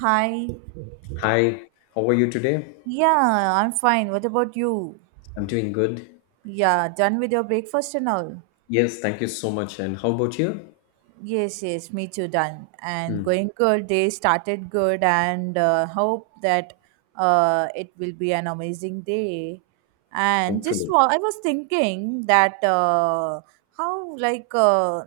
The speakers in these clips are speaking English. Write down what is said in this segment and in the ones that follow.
Hi. Hi, how are you today? Yeah, I'm fine. What about you? I'm doing good. Yeah, done with your breakfast and all. Yes, thank you so much. And how about you? Yes, yes, me too, done. And Hmm, going good. Day started good, and hope that it will be an amazing day. And hopefully. I was thinking that how,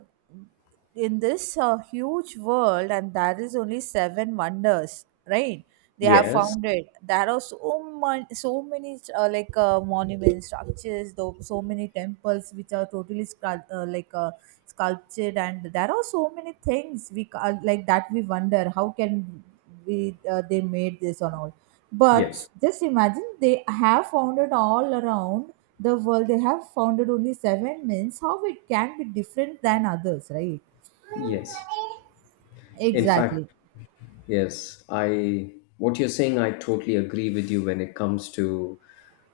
in this huge world, and there is only seven wonders, right? They have Yes, found it. There are so much, so many monuments, structures, though, so many temples which are totally sculpted did and there are so many things like that we wonder how can we they made this and all but yes, just imagine they have founded all around the world. They have founded only seven. Means how it can be different than others, right? yes. In fact, Exactly. yes, I what you're saying, I totally agree with you when it comes to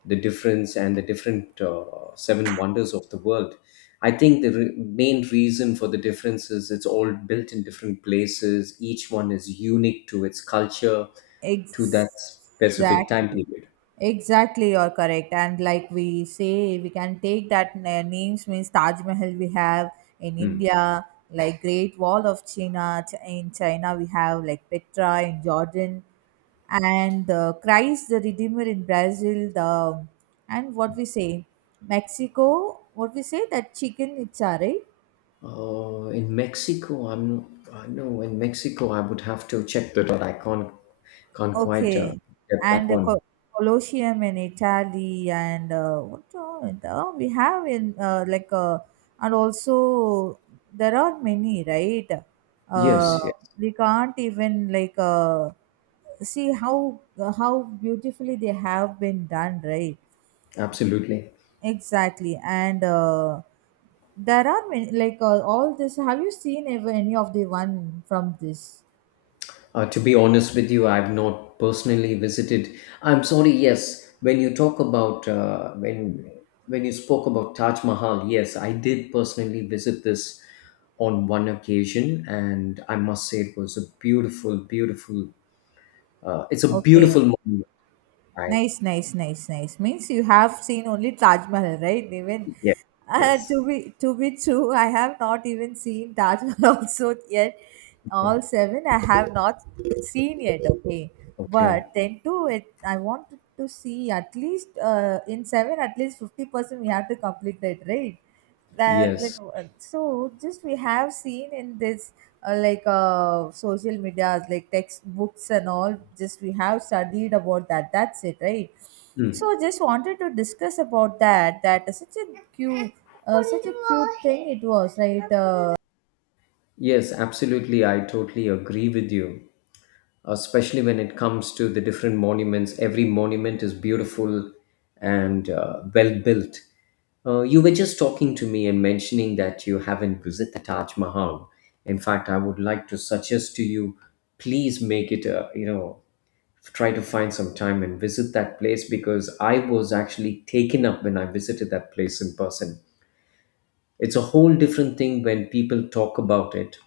the difference and the different seven wonders of the world. I think the main reason for the difference is it's all built in different places. Each one is unique to its culture, to that specific time Exactly. period. Exactly, you're correct. And like we say, we can take that names. Means Taj Mahal we have in Hmm. India, like Great Wall of China in China, we have like Petra in Jordan, and the Christ the Redeemer in Brazil. The and what we say, Mexico. What we say that chicken itza, right? In Mexico, I know in Mexico I would have to check that out. I can't quite Okay. get that And the one. Co Colosseum in Italy and what all oh, we have in and also there are many, right? Uh, Yes, yes, we can't even see how beautifully they have been done, right? absolutely. Exactly. And there are many all this. Have you seen ever any of the one from this? To be honest with you, I've not personally visited. I'm sorry. Yes, when you talk about when you spoke about Taj Mahal, yes, I did personally visit this on one occasion, and I must say it was a beautiful, beautiful. It's a Okay. beautiful moment. I, Nice, nice, nice, nice. Means you have seen only Taj Mahal, right? Even yeah, uh, to yes. be to be true, I have not even seen Taj Mahal also yet. Okay. All seven I have not seen yet. Okay, but Okay. then too, it I want to see at least in seven at least 50% we have to complete it, right? That Yes. So just we have seen in this social medias like textbooks and all. Just we have studied about that, that's it, right? Hmm. So just wanted to discuss about that. That is cute such a cute thing it was, right? Yes, absolutely. I totally agree with you, especially when it comes to the different monuments. Every monument is beautiful and well built. You were just talking to me and mentioning that you haven't visited the Taj Mahal. In fact, I would like to suggest to you, please make it a, you know, try to find some time and visit that place because I was actually taken up when I visited that place in person. It's a whole different thing when people talk about it,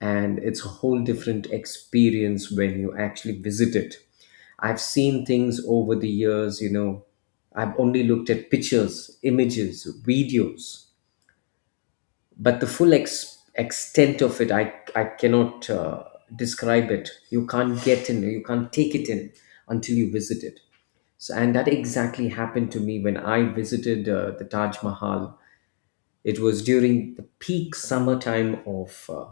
and it's a whole different experience when you actually visit it. I've seen things over the years, you know, I've only looked at pictures, images, videos, but the full extent of it, I cannot describe it. You can't get in, you can't take it in until you visit it. So, and that exactly happened to me when I visited the Taj Mahal. It was during the peak summertime of, uh,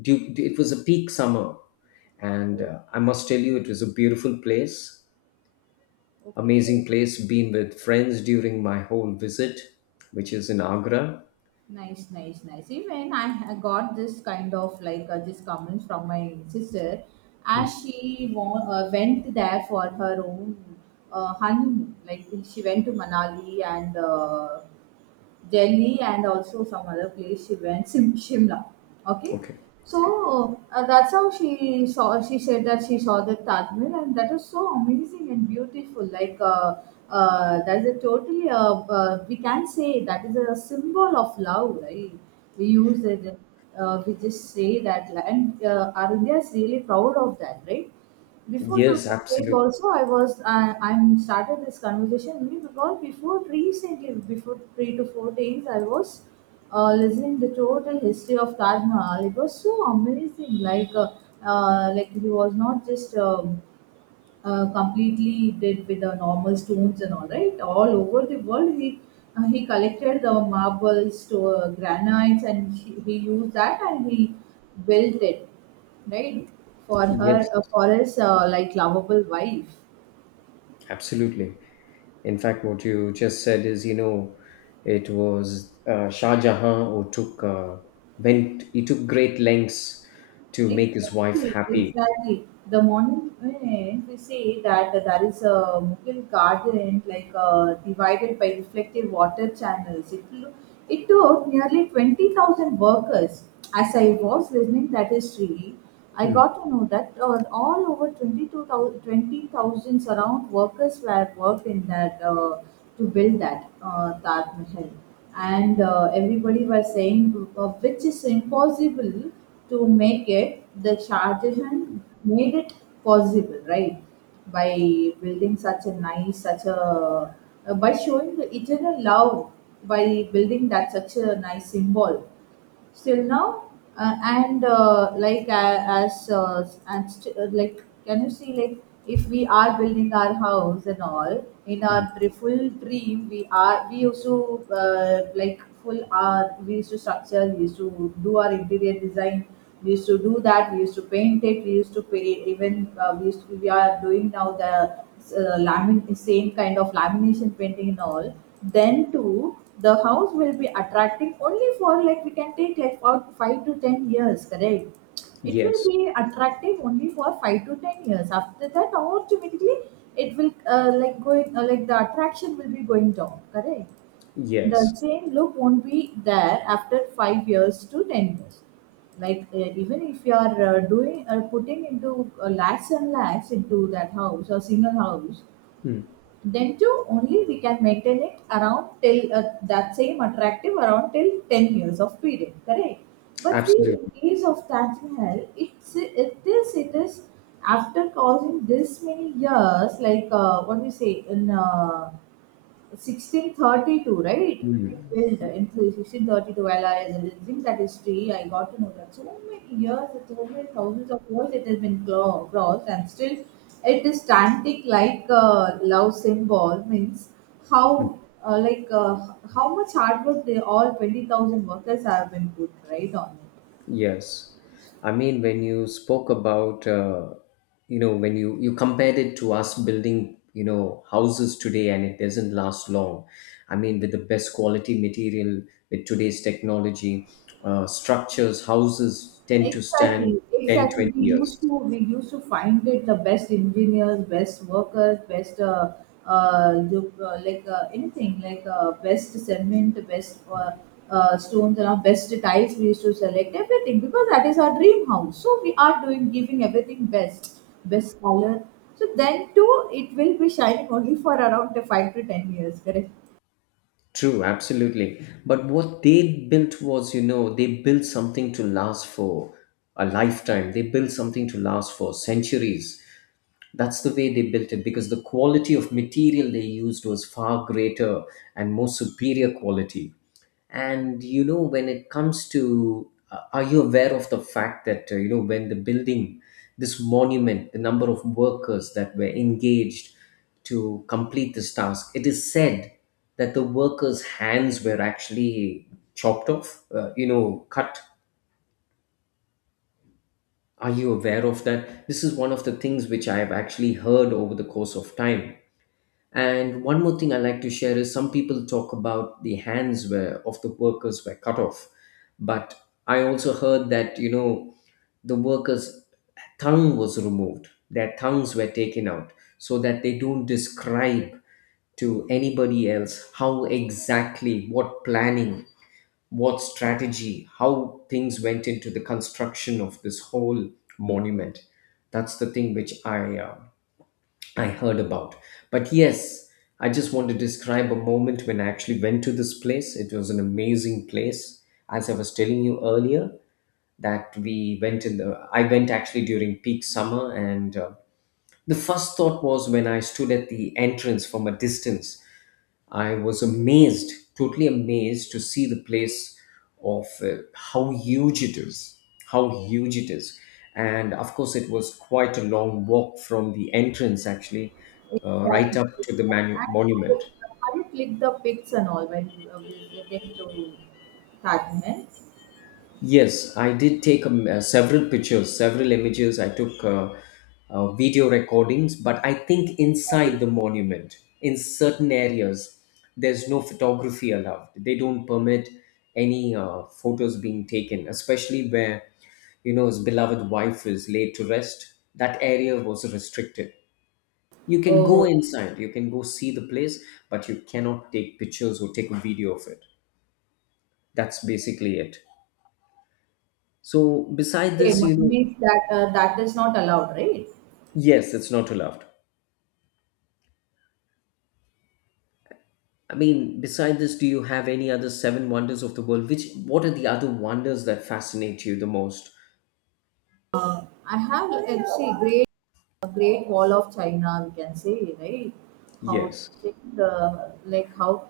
du- it was a peak summer. And I must tell you, it was a beautiful place, Okay, amazing yes. place, been with friends during my whole visit, which is in Agra. Nice, nice, nice. Even I got this kind of this comments from my sister as Mm, she went there for her own honeymoon. Like she went to Manali and Delhi and also some other place. She went Shimla. Okay. okay. Okay. So that's how she saw. She said that she saw the Taj Mahal, and that is so amazing and beautiful. That is a totally. We can say that is a symbol of love, right? We use it. We just say that, like, and our India is really proud of that, right? Before Yes, 2008 absolutely. also I was I'm started this conversation only because before recently before 3 to 4 days I was listening the total history of Taj Mahal. It was so amazing. Like he was not just completely did with the normal stones and all, right? All over the world he collected the marbles to granites and he used that and he built it, right? For her Yes, for his like lovable wife. absolutely. In fact, what you just said is, you know, it was Shah Jahan who took went he took great lengths to make his wife Exactly, happy. exactly. The moment we see that there is a Mughal garden divided by reflective water channels, it took nearly 20,000 workers. As I was listening that history, I Hmm. got to know that all over 22,000 around workers were worked in that to build that Taj Mahal. And everybody was saying which is impossible to make it. The Shah Jahan made it possible, right? By building such a nice such a by showing the eternal love, by building that such a nice symbol, still now and like can you see? Like if we are building our house and all, in our full dream, we are we used to like full our we used to structure. We used to do our interior design, we used to do that, we used to paint it, we used to pay. Even we used to, we are doing now the same kind of lamination painting and all. Then too, the house will be attracting only for like we can take like about 5 to 10 years, correct? It will Yes, be attractive only for 5 to 10 years. After that, automatically, it will like going like the attraction will be going down, correct? The yes, same look won't be there after 5 years to 10 years. Even if you are doing putting into lakhs and lakhs into that house or single house, mm, then too, only we can maintain it around till that same attractive around till 10 years of period, correct? But see, in absolutely. case of Taj Mahal, it is after causing this many years, what do you say in 1632, right? He Mm, Built in 1632. While I was living that history, I got to know that so many years, so many thousands of years it has been crossed, and still it is static like a love symbol. Means how, mm, uh, like, uh, how much hard work they all 20,000 workers have been put right on it. yes. I mean, when you spoke about, you know, when you compared it to us building, you know, houses today and it doesn't last long. I mean, with the best quality material, with today's technology, structures, houses tend to stand Exactly, 10 exactly. 20 We used years. to we used to find it the best engineers, best workers, best the, like anything like best cement, best stones, and our best tiles. We used to select everything because that is our dream house. So we are doing giving everything best, best color. So then too, it will be shining only for around the 5 to 10 years. Correct. True, absolutely. But what they built was, you know, they built something to last for a lifetime. They built something to last for centuries. That's the way they built it because the quality of material they used was far greater and more superior quality. And you know, when it comes to, are you aware of the fact that, you know, when the building, this monument, the number of workers that were engaged to complete this task, it is said that the workers' hands were actually chopped off, you know, cut. Are you aware of that? This is one of the things which I have actually heard over the course of time. And one more thing I like to share is some people talk about the hands were of the workers were cut off, but I also heard that you know the workers' tongue was removed, their tongues were taken out, so that they don't describe to anybody else how exactly what planning, what strategy, how things went into the construction of this whole monument. That's the thing which I heard about. But yes, I just want to describe a moment when I actually went to this place. It was an amazing place. As I was telling you earlier, that we went in the, I went actually during peak summer, and the first thought was when I stood at the entrance from a distance I was amazed, totally amazed to see the place of how huge it is, how huge it is. And of course, it was quite a long walk from the entrance, actually, right Exactly. up to the And monument. How you click the pics and all when you visiting to Taj Mahal? Yes, I did take several pictures, several images. I took video recordings, but I think inside the monument, in certain areas, there's no photography allowed. They don't permit any photos being taken, especially where, you know, his beloved wife is laid to rest. That area was restricted. You can go Oh, inside, you can go see the place, but you cannot take pictures or take a video of it. That's basically it. So, beside okay. this, you know, Means that that is not allowed, right? yes, it's not too loved. I mean, beside this, do you have any other seven wonders of the world? Which what are the other wonders that fascinate you the most? I have see great. A Great Wall of China, we can say, right? How Yes. thick the like how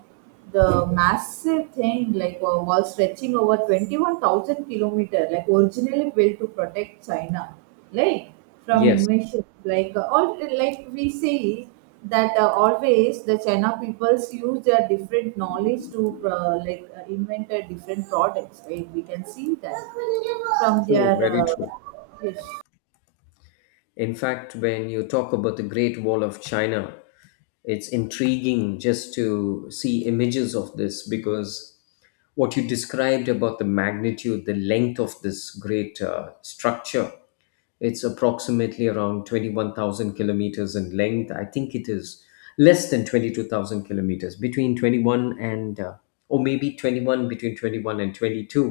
the massive thing, like a wall stretching over 21,000 kilometer, like originally built to protect China, like from Yes. invasion, all like we say that always the China peoples use their different knowledge to invent different products, right? We can see that from True, their very true. history. In fact, when you talk about the Great Wall of China, it's intriguing just to see images of this because what you described about the magnitude, the length of this great structure. It's approximately around 21,000 kilometers in length. I think it is less than 22,000 kilometers, between 21 and, or maybe 21, between 21 and 22.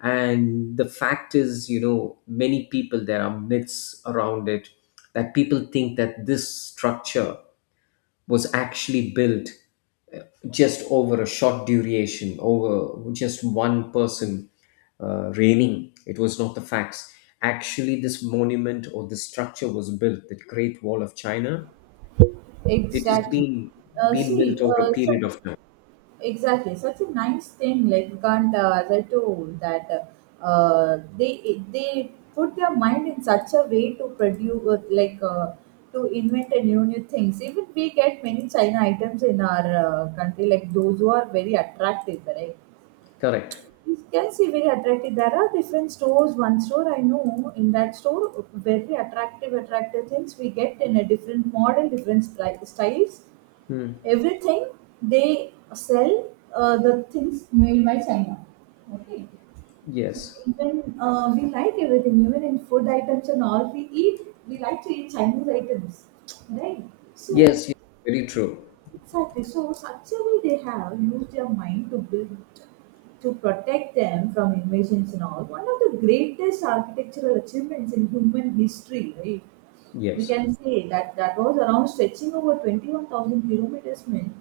And the fact is, you know, many people, there are myths around it that people think that this structure was actually built uh, just over a short duration, over just one person reigning. It was not the facts. Actually, this monument or this structure was built, the Great Wall of China. It has Exactly. Uh, been built see, over a uh, su- period of time. exactly. Such a nice thing. Like you can't. Gandhi, as I told, that they put their mind in such a way to produce, to invent a new things. Even we get many China items in our country, like those who are very attractive, right? Correct. You can see very attractive. There are different stores. One store I know. In that store, very attractive, attractive things we get in a different model, different styles, Hmm. everything. They sell the things made by China. Okay, so Yes. even we like everything, even in food items and all. We eat, we like to eat Chinese items, right? So Yes. Yes. Very true. exactly. So actually, they have used their mind to build to protect them from invasions and all. One of the greatest architectural achievements in human history, right? We Yes. can say that that was around stretching over 21,000 kilometers, mean,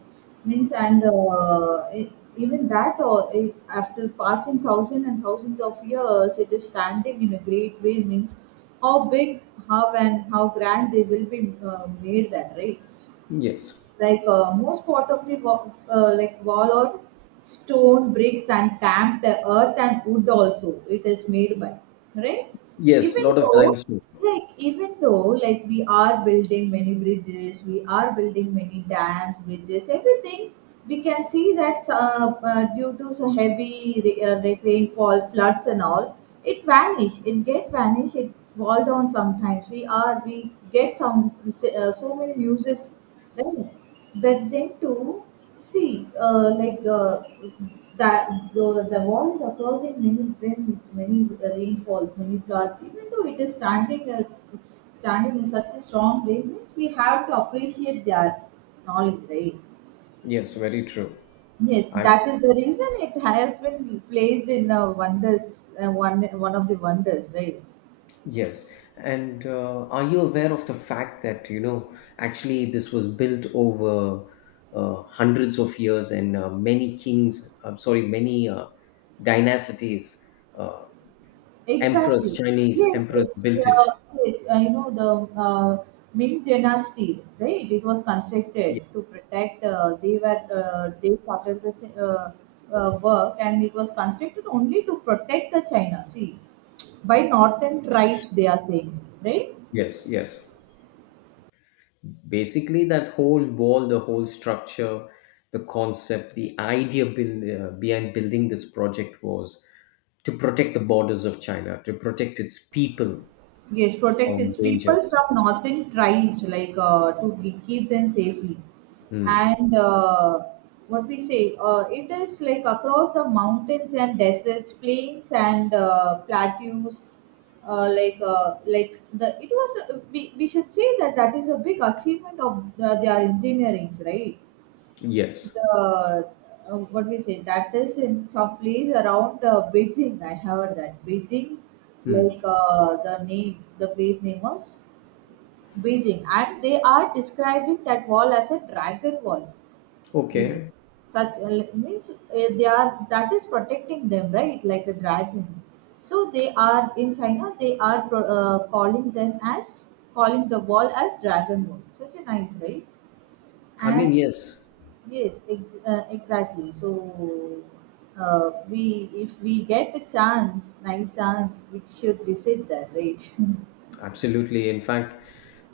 means, and even that, or it, after passing thousands and thousands of years, it is standing in a great way. Means how big, how and how grand they will be made. That, right? Yes. Most part of the like wall or stone bricks and stamped earth and wood also it is made by, right? Yes. Even Lot of though limestone. like even though like we are building many bridges, we are building many dams, bridges, everything, we can see that due to so heavy like rainfall, floods, and all, it vanish. It get vanish. It fall down sometimes. We are we get some so many newses, right? But then to see that the, the wall is across in many winds, many rainfalls, many floods. Even though it is standing as standing in such a strong way, means we have to appreciate their knowledge, right? Yes. Very true. Yes, I that is the reason it has been placed in the wonders, one of the wonders, right? yes, and are you aware of the fact that you know actually this was built over hundreds of years and many kings, I'm sorry, many dynasties, uh, emperors, Exactly. Chinese Yes, emperors yes, built it. yeah, yes. I know the Ming Dynasty, right? It was Ye- constructed to protect. They started with work, and it was constructed only to protect the China. See, by northern tribes, they are saying, right? yes, yes. Basically, that whole wall, the whole structure, the concept, the idea build, behind building this project was to protect the borders of China, to protect its people Yes, protect from its people dangers. from northern tribes, like keep them safely. Hmm. And what we say, it is like across the mountains and deserts, plains and plateaus. Like the It was, we should say that that is a big achievement of the, their engineerings, right? Yes. the What we say, that is in some place around Beijing. I heard that Beijing, Hmm. The name, the place name was Beijing, and they are describing that wall as a dragon wall, even Okay. such like, means they are that is protecting them, right? Like a dragon. So they are in China. They are calling them as calling the wall as dragon wall. Such a nice, right? I mean, And yes, Yes, exactly. So, we if we get the chance, nice chance, we should visit that, right? absolutely. In fact,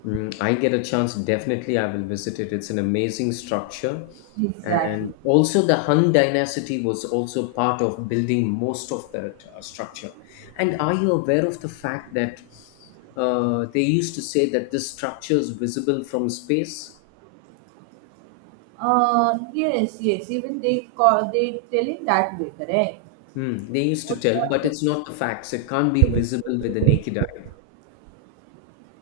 mm, I get a chance, definitely I will visit it. It's an amazing structure. Exactly. And also, the Han dynasty was also part of building most of that structure. And are you aware of the fact that they used to say that this structure is visible from space? Yes, yes. Even they call they tell it that way, correct? Hmm. They used Or, to tell, but it's yes. not the facts. It can't be visible with the naked eye.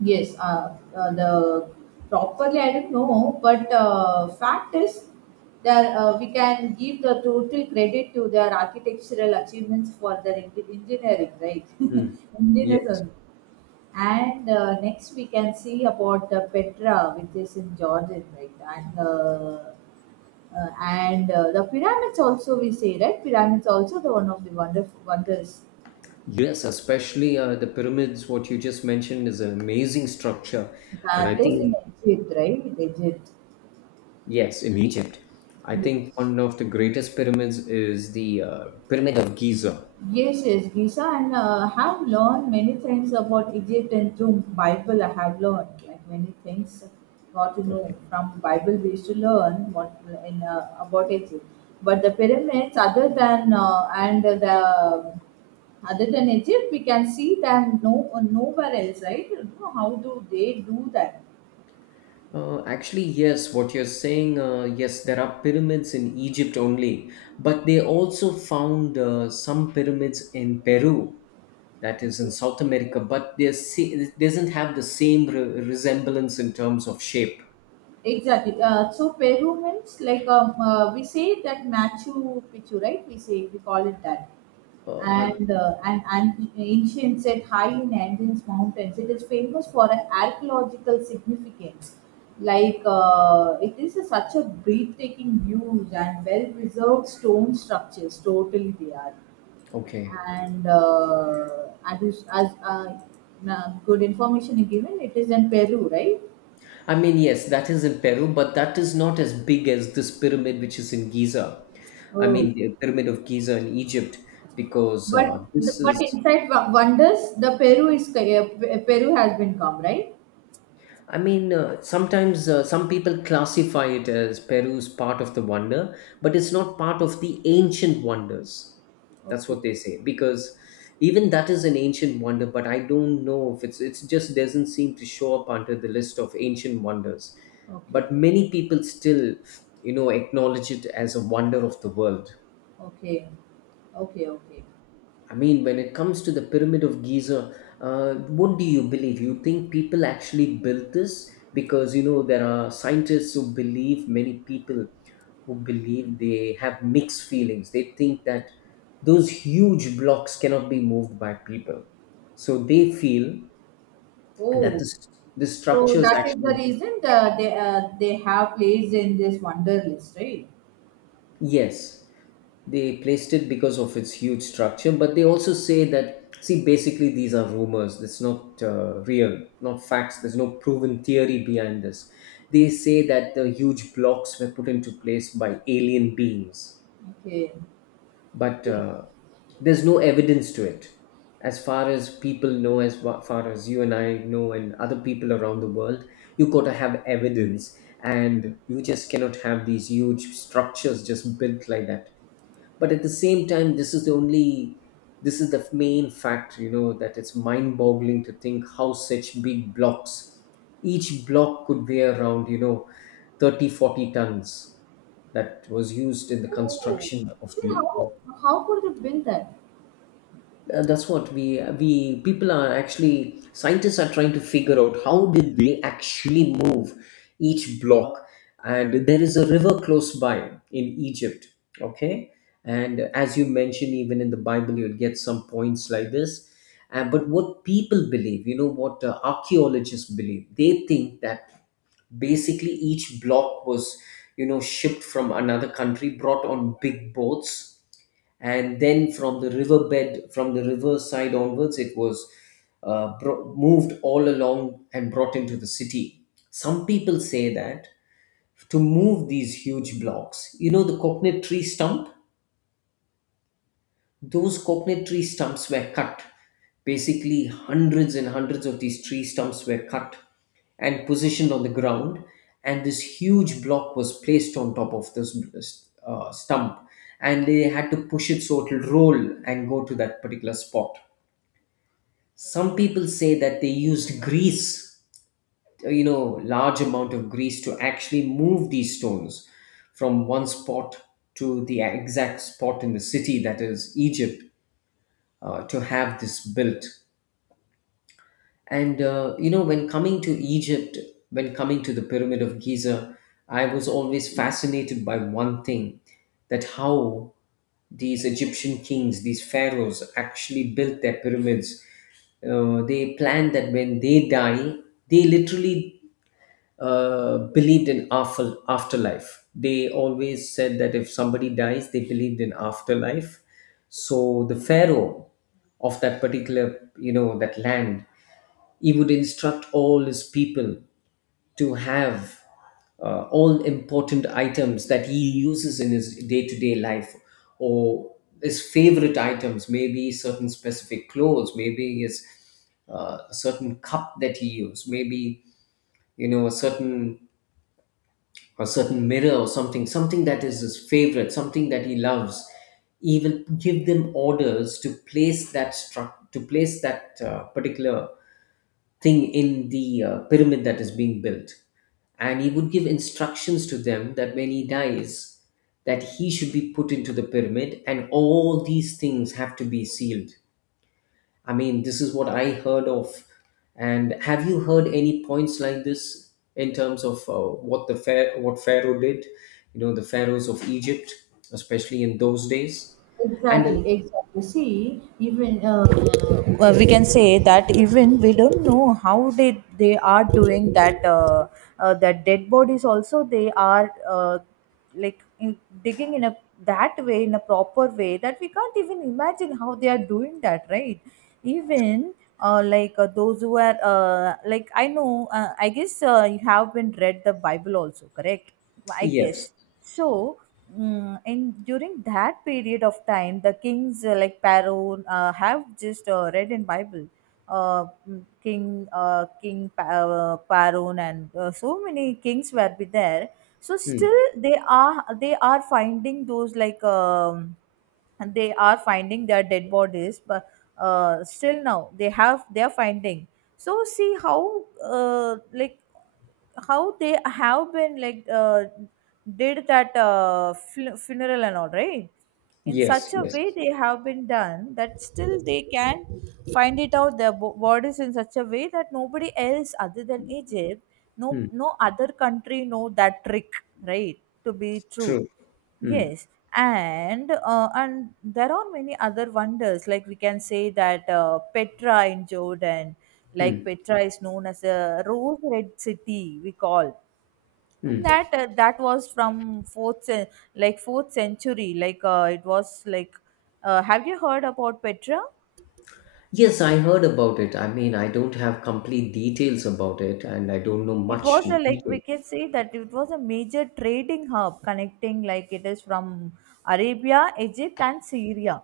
Yes. The properly I don't know, but fact is that we can give the total credit to their architectural achievements for their engineering, right? Hmm. Engineers Yes. only. And next we can see about the Petra, which is in Jordan, right? And The pyramids also we say, right? Pyramids also the one of the wonderful wonders Yes, especially the pyramids, what you just mentioned is an amazing structure. And I that is in think, Egypt, right? In Egypt. yes, in Egypt, I think Yes. one of the greatest pyramids is the Pyramid of Giza. Yes, yes, Gisa, and have learned many things about Egypt and through Bible. I have learned like many things got to know Okay. from Bible. We used to learn what in about Egypt, but the pyramids, other than and the other than Egypt, we can see them no nowhere else, right? How do they do that? Actually, yes, what you're saying, yes, there are pyramids in Egypt only, but they also found some pyramids in Peru, that is in South America, but they it doesn't have the same resemblance in terms of shape. Exactly. So Peru means like we say that Machu Picchu, right? We say we call it that. I And an ancient set high in Andes mountains. It is famous for an archaeological significance. It is a, such a breathtaking views and well-preserved stone structures. Totally, they are. okay. And as, is- as na- good information is given, it is in Peru, right? I mean, yes, that is in Peru, but that is not as big as this pyramid which is in Giza. I Oh, mean, the pyramid of Giza in Egypt, because but this but is inside wonders, the Peru is Peru has been come, right? I mean, sometimes some people classify it as Peru's part of the wonder, but it's not part of the ancient wonders. That's Okay, what they say because even that is an ancient wonder, but I don't know if it's just doesn't seem to show up under the list of ancient wonders. okay. But many people still, you know, acknowledge it as a wonder of the world. Okay. Okay, okay. I mean, when it comes to the Pyramid of Giza, what do you believe? You think people actually built this? Because, you know, there are scientists who believe, many people who believe they have mixed feelings. They think that those huge blocks cannot be moved by people. So they feel that Oh, this, the so structures that is the actually reason they have placed in this wonder list, right? yes, they placed it because of its huge structure, but they also say that, see, basically these are rumors. It's not real, not facts. There's no proven theory behind this. They say that the huge blocks were put into place by alien beings, Okay. but Okay. There's no evidence to it. As far as people know, as far as you and I know, and other people around the world, you got to have evidence, and you just cannot have these huge structures just built like that. But at the same time, this is the main fact, that it's mind boggling to think how such big blocks, each block could weigh around, 30, 40 tons that was used in the Oh, construction of then the of how could they build that? That's what we people are actually scientists are trying to figure out how did they actually move each block. And there is a river close by in Egypt. Okay. And as you mentioned, even in the Bible you'll get some points like this. But what people believe, what archaeologists believe, they think that basically each block was, shipped from another country, brought on big boats. And then, from the river side onwards, it was moved all along and brought into the city. Some people say that to move these huge blocks, the coconut tree stump those coconut tree stumps were cut. Basically, hundreds and hundreds of these tree stumps were cut and positioned on the ground, and this huge block was placed on top of this stump, and they had to push it so it'll roll and go to that particular spot. Some people say that they used grease, large amount of grease to actually move these stones from one spot to the exact spot in the city, that is Egypt, to have this built. And when coming to Egypt, when coming to the Pyramid of Giza, I was always fascinated by one thing, that how these Egyptian kings, these pharaohs, actually built their pyramids. They planned that when they die, they literally believed in afterlife. They always said that if somebody dies, they believed in afterlife. So the pharaoh of that particular, that land, he would instruct all his people to have all important items that he uses in his day-to-day life, or his favorite items, maybe certain specific clothes, maybe his certain cup that he used, maybe you know a certain a certain mirror or something, something that is his favorite, something that he loves, he will give them orders to place that struct to place that particular thing in the pyramid that is being built, and he would give instructions to them that when he dies, that he should be put into the pyramid, and all these things have to be sealed. I mean, this is what I heard of. And have you heard any points like this in terms of what Pharaoh did? You know, the pharaohs of Egypt, especially in those days. And Exactly, exactly. See, even we can say that even we don't know how they are doing that. That dead bodies also they are like in, digging in a that way in a proper way that we can't even imagine how they are doing that, right? Even those who are I know, I guess you have been read the Bible also, correct? I Yes. guess so, mm, in during that period of time, the kings like Pharaoh have just read in Bible, King Pharaoh and so many kings were be there. So still Hmm. they are finding those like and they are finding their dead bodies, but still now they are finding. So see how how they have been did that funeral and all, right? In Yes, such a yes. way they have been done that, still they can find it out their bodies in such a way that nobody else other than Egypt, no Hmm. no other country know that trick, right? To be true. True. Hmm. Yes. And there are many other wonders. Like we can say that Petra in Jordan, like Hmm. Petra is known as a rose red city, we call. And Hmm. that that was from fourth century, it was like. Have you heard about Petra? Yes, I heard about it. I mean, I don't have complete details about it, and I don't know It much was a, in like we detail. can say that it was a major trading hub connecting, like it is from Arabia, Egypt and Syria,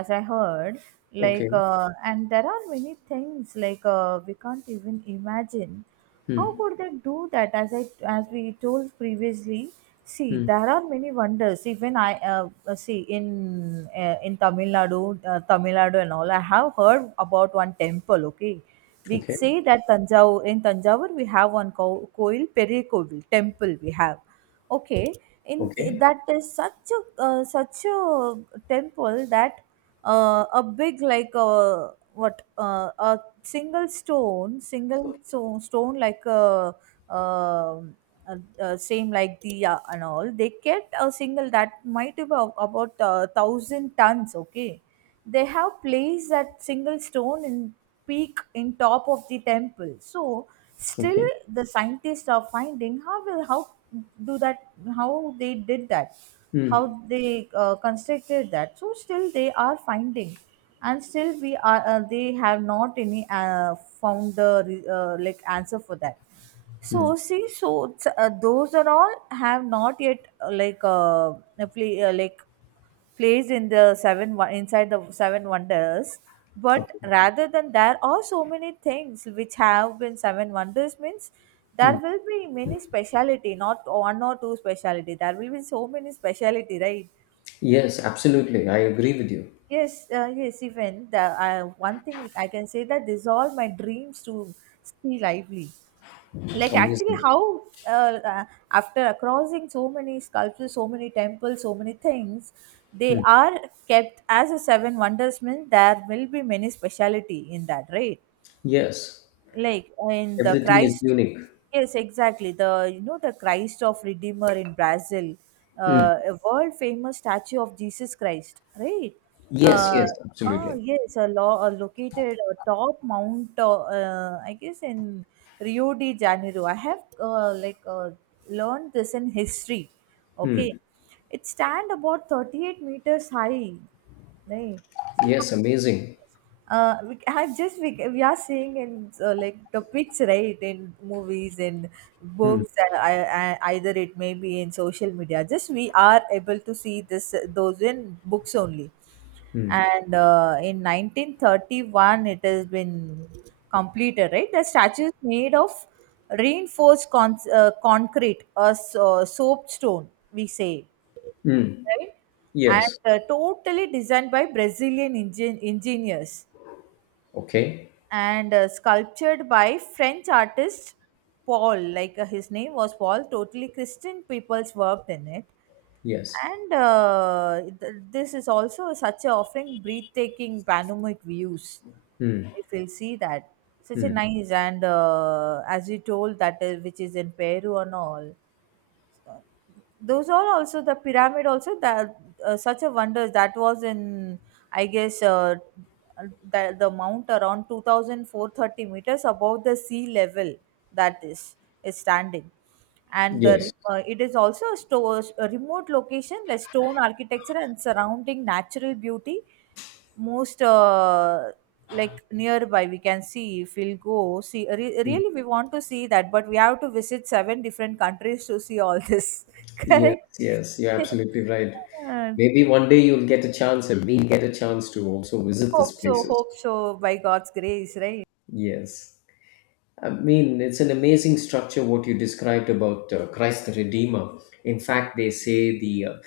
as I heard. Okay. And there are many things like we can't even imagine Hmm. how could they do that. As I as we told previously, see Hmm. there are many wonders. Even I, see in Tamil Nadu, Tamil Nadu and all. I have heard about one temple, okay? We say Okay. that Tanjau, in Tanjavur we have one Koil Peri temple we have. Okay, in, Okay. that is such a such a temple that, a big like what a single stone, Okay. Stone like a um, same like the and all they get a single that might be about thousand tons, okay? They have placed that single stone in peak in top of the temple. So still Okay. the scientists are finding how will how do that, how they did that, how Hmm. they constructed that. So still they are finding, and still we are they have not any found the answer for that. Hmm. So see, so it's, those are all have not yet appli- uh, like placed in the inside the seven wonders. But Okay. rather than, there are so many things which have been seven wonders means there Hmm. will be many speciality, not one or two speciality, there will be so many speciality, right? Yes, absolutely. I agree with you. Yes, yes, even the one thing which I can say that this all my dreams to stay lively. Like actually, Amazing. how uh, uh, after crossing so many sculptures, so many temples, so many things, they Hmm. are kept as a seven wonders means there will be many speciality in that, right? Yes, Like in the everything is Christ. unique. Yes, exactly, the you know the Christ of Redeemer in Brazil, Hmm. A world famous statue of Jesus Christ, right? Yes, uh, yes, absolutely. yes, a law located atop mount, I guess in Rio de Janeiro. I have learned this in history, okay? It stand about 38 meters high, right? See how Yes, amazing. I just we are seeing in topics, right? In movies and Hmm. books, and I, either it may be in social media, just we are able to see this those in books only. Hmm. And in 1931 it has been completed, right? The statue is made of reinforced concrete, a soap stone we say, Hmm. right? And Yes. Totally designed by Brazilian engineers, Okay. and sculptured by French artist Paul, his name was Paul. Totally Christian people's worked in it. Yes. And this is also such a offering breathtaking panoramic views, if you'll see that. Such a nice, and as you told, that is, which is in Peru and all, uh, those all also the pyramid also that such a wonder that was in, I guess the mount around 2,430 meters above the sea level that is standing. And Yes. It is also a, store, a remote location like stone architecture and surrounding natural beauty most nearby we can see. If we'll go see, re- really we want to see that, but we have to visit seven different countries to see all this Yes. correct? Yes. You're absolutely right. Uh, Maybe one day you'll get a chance, and we get a chance to also visit these hope so, places. hope so, by god's grace, right? Yes. I mean, it's an amazing structure what you described about Christ the Redeemer. In fact, they say the uh,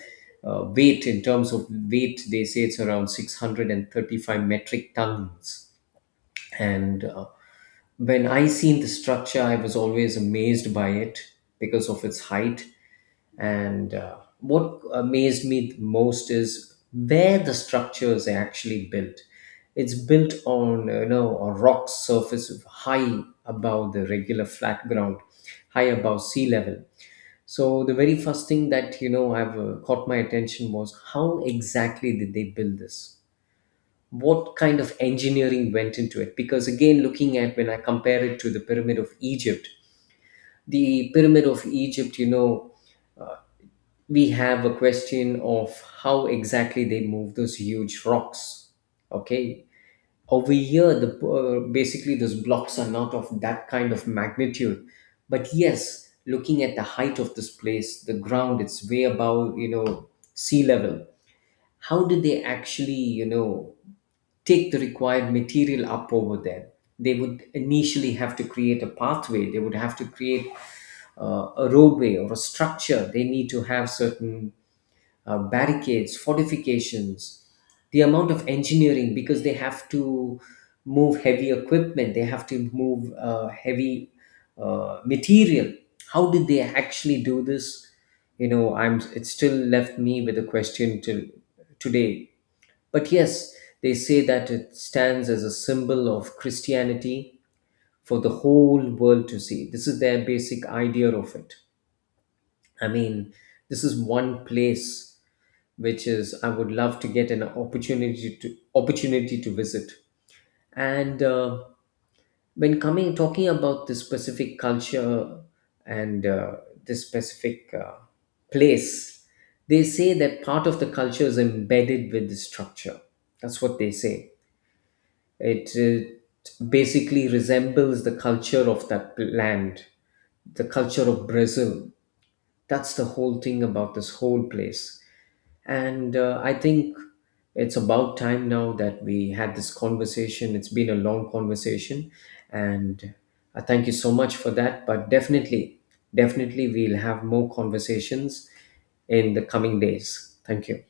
uh, weight, in terms of weight, they say it's around 635 metric tons. And When I seen the structure, I was always amazed by it because of its height, and what amazed me the most is where the structures are actually built. It's built on, a rock surface of high above the regular flat ground, high above sea level. So the very first thing that I've caught my attention was how exactly did they build this? What kind of engineering went into it? Because again, looking at when I compare it to the pyramid of Egypt, the pyramid of Egypt, we have a question of how exactly they move those huge rocks. Okay, over here the basically those blocks are not of that kind of magnitude, but yes, looking at the height of this place, the ground, it's way above, sea level. How did they actually, take the required material up over there? They would initially have to create a pathway, they would have to create a roadway or a structure, they need to have certain barricades, fortifications, the amount of engineering, because they have to move heavy equipment, they have to move heavy material. How did they actually do this? You know, I'm. It still left me with a question till today. But yes, they say that it stands as a symbol of Christianity for the whole world to see. This is their basic idea of it. I mean, this is one place which is I would love to get an opportunity to visit. And When coming talking about this specific culture, and this specific place, they say that part of the culture is embedded with the structure. That's what they say. It basically resembles the culture of that land, the culture of Brazil. That's the whole thing about this whole place, and I think it's about time now that we had this conversation. It's been a long conversation. And I thank you so much for that. But definitely, definitely, we'll have more conversations in the coming days. Thank you.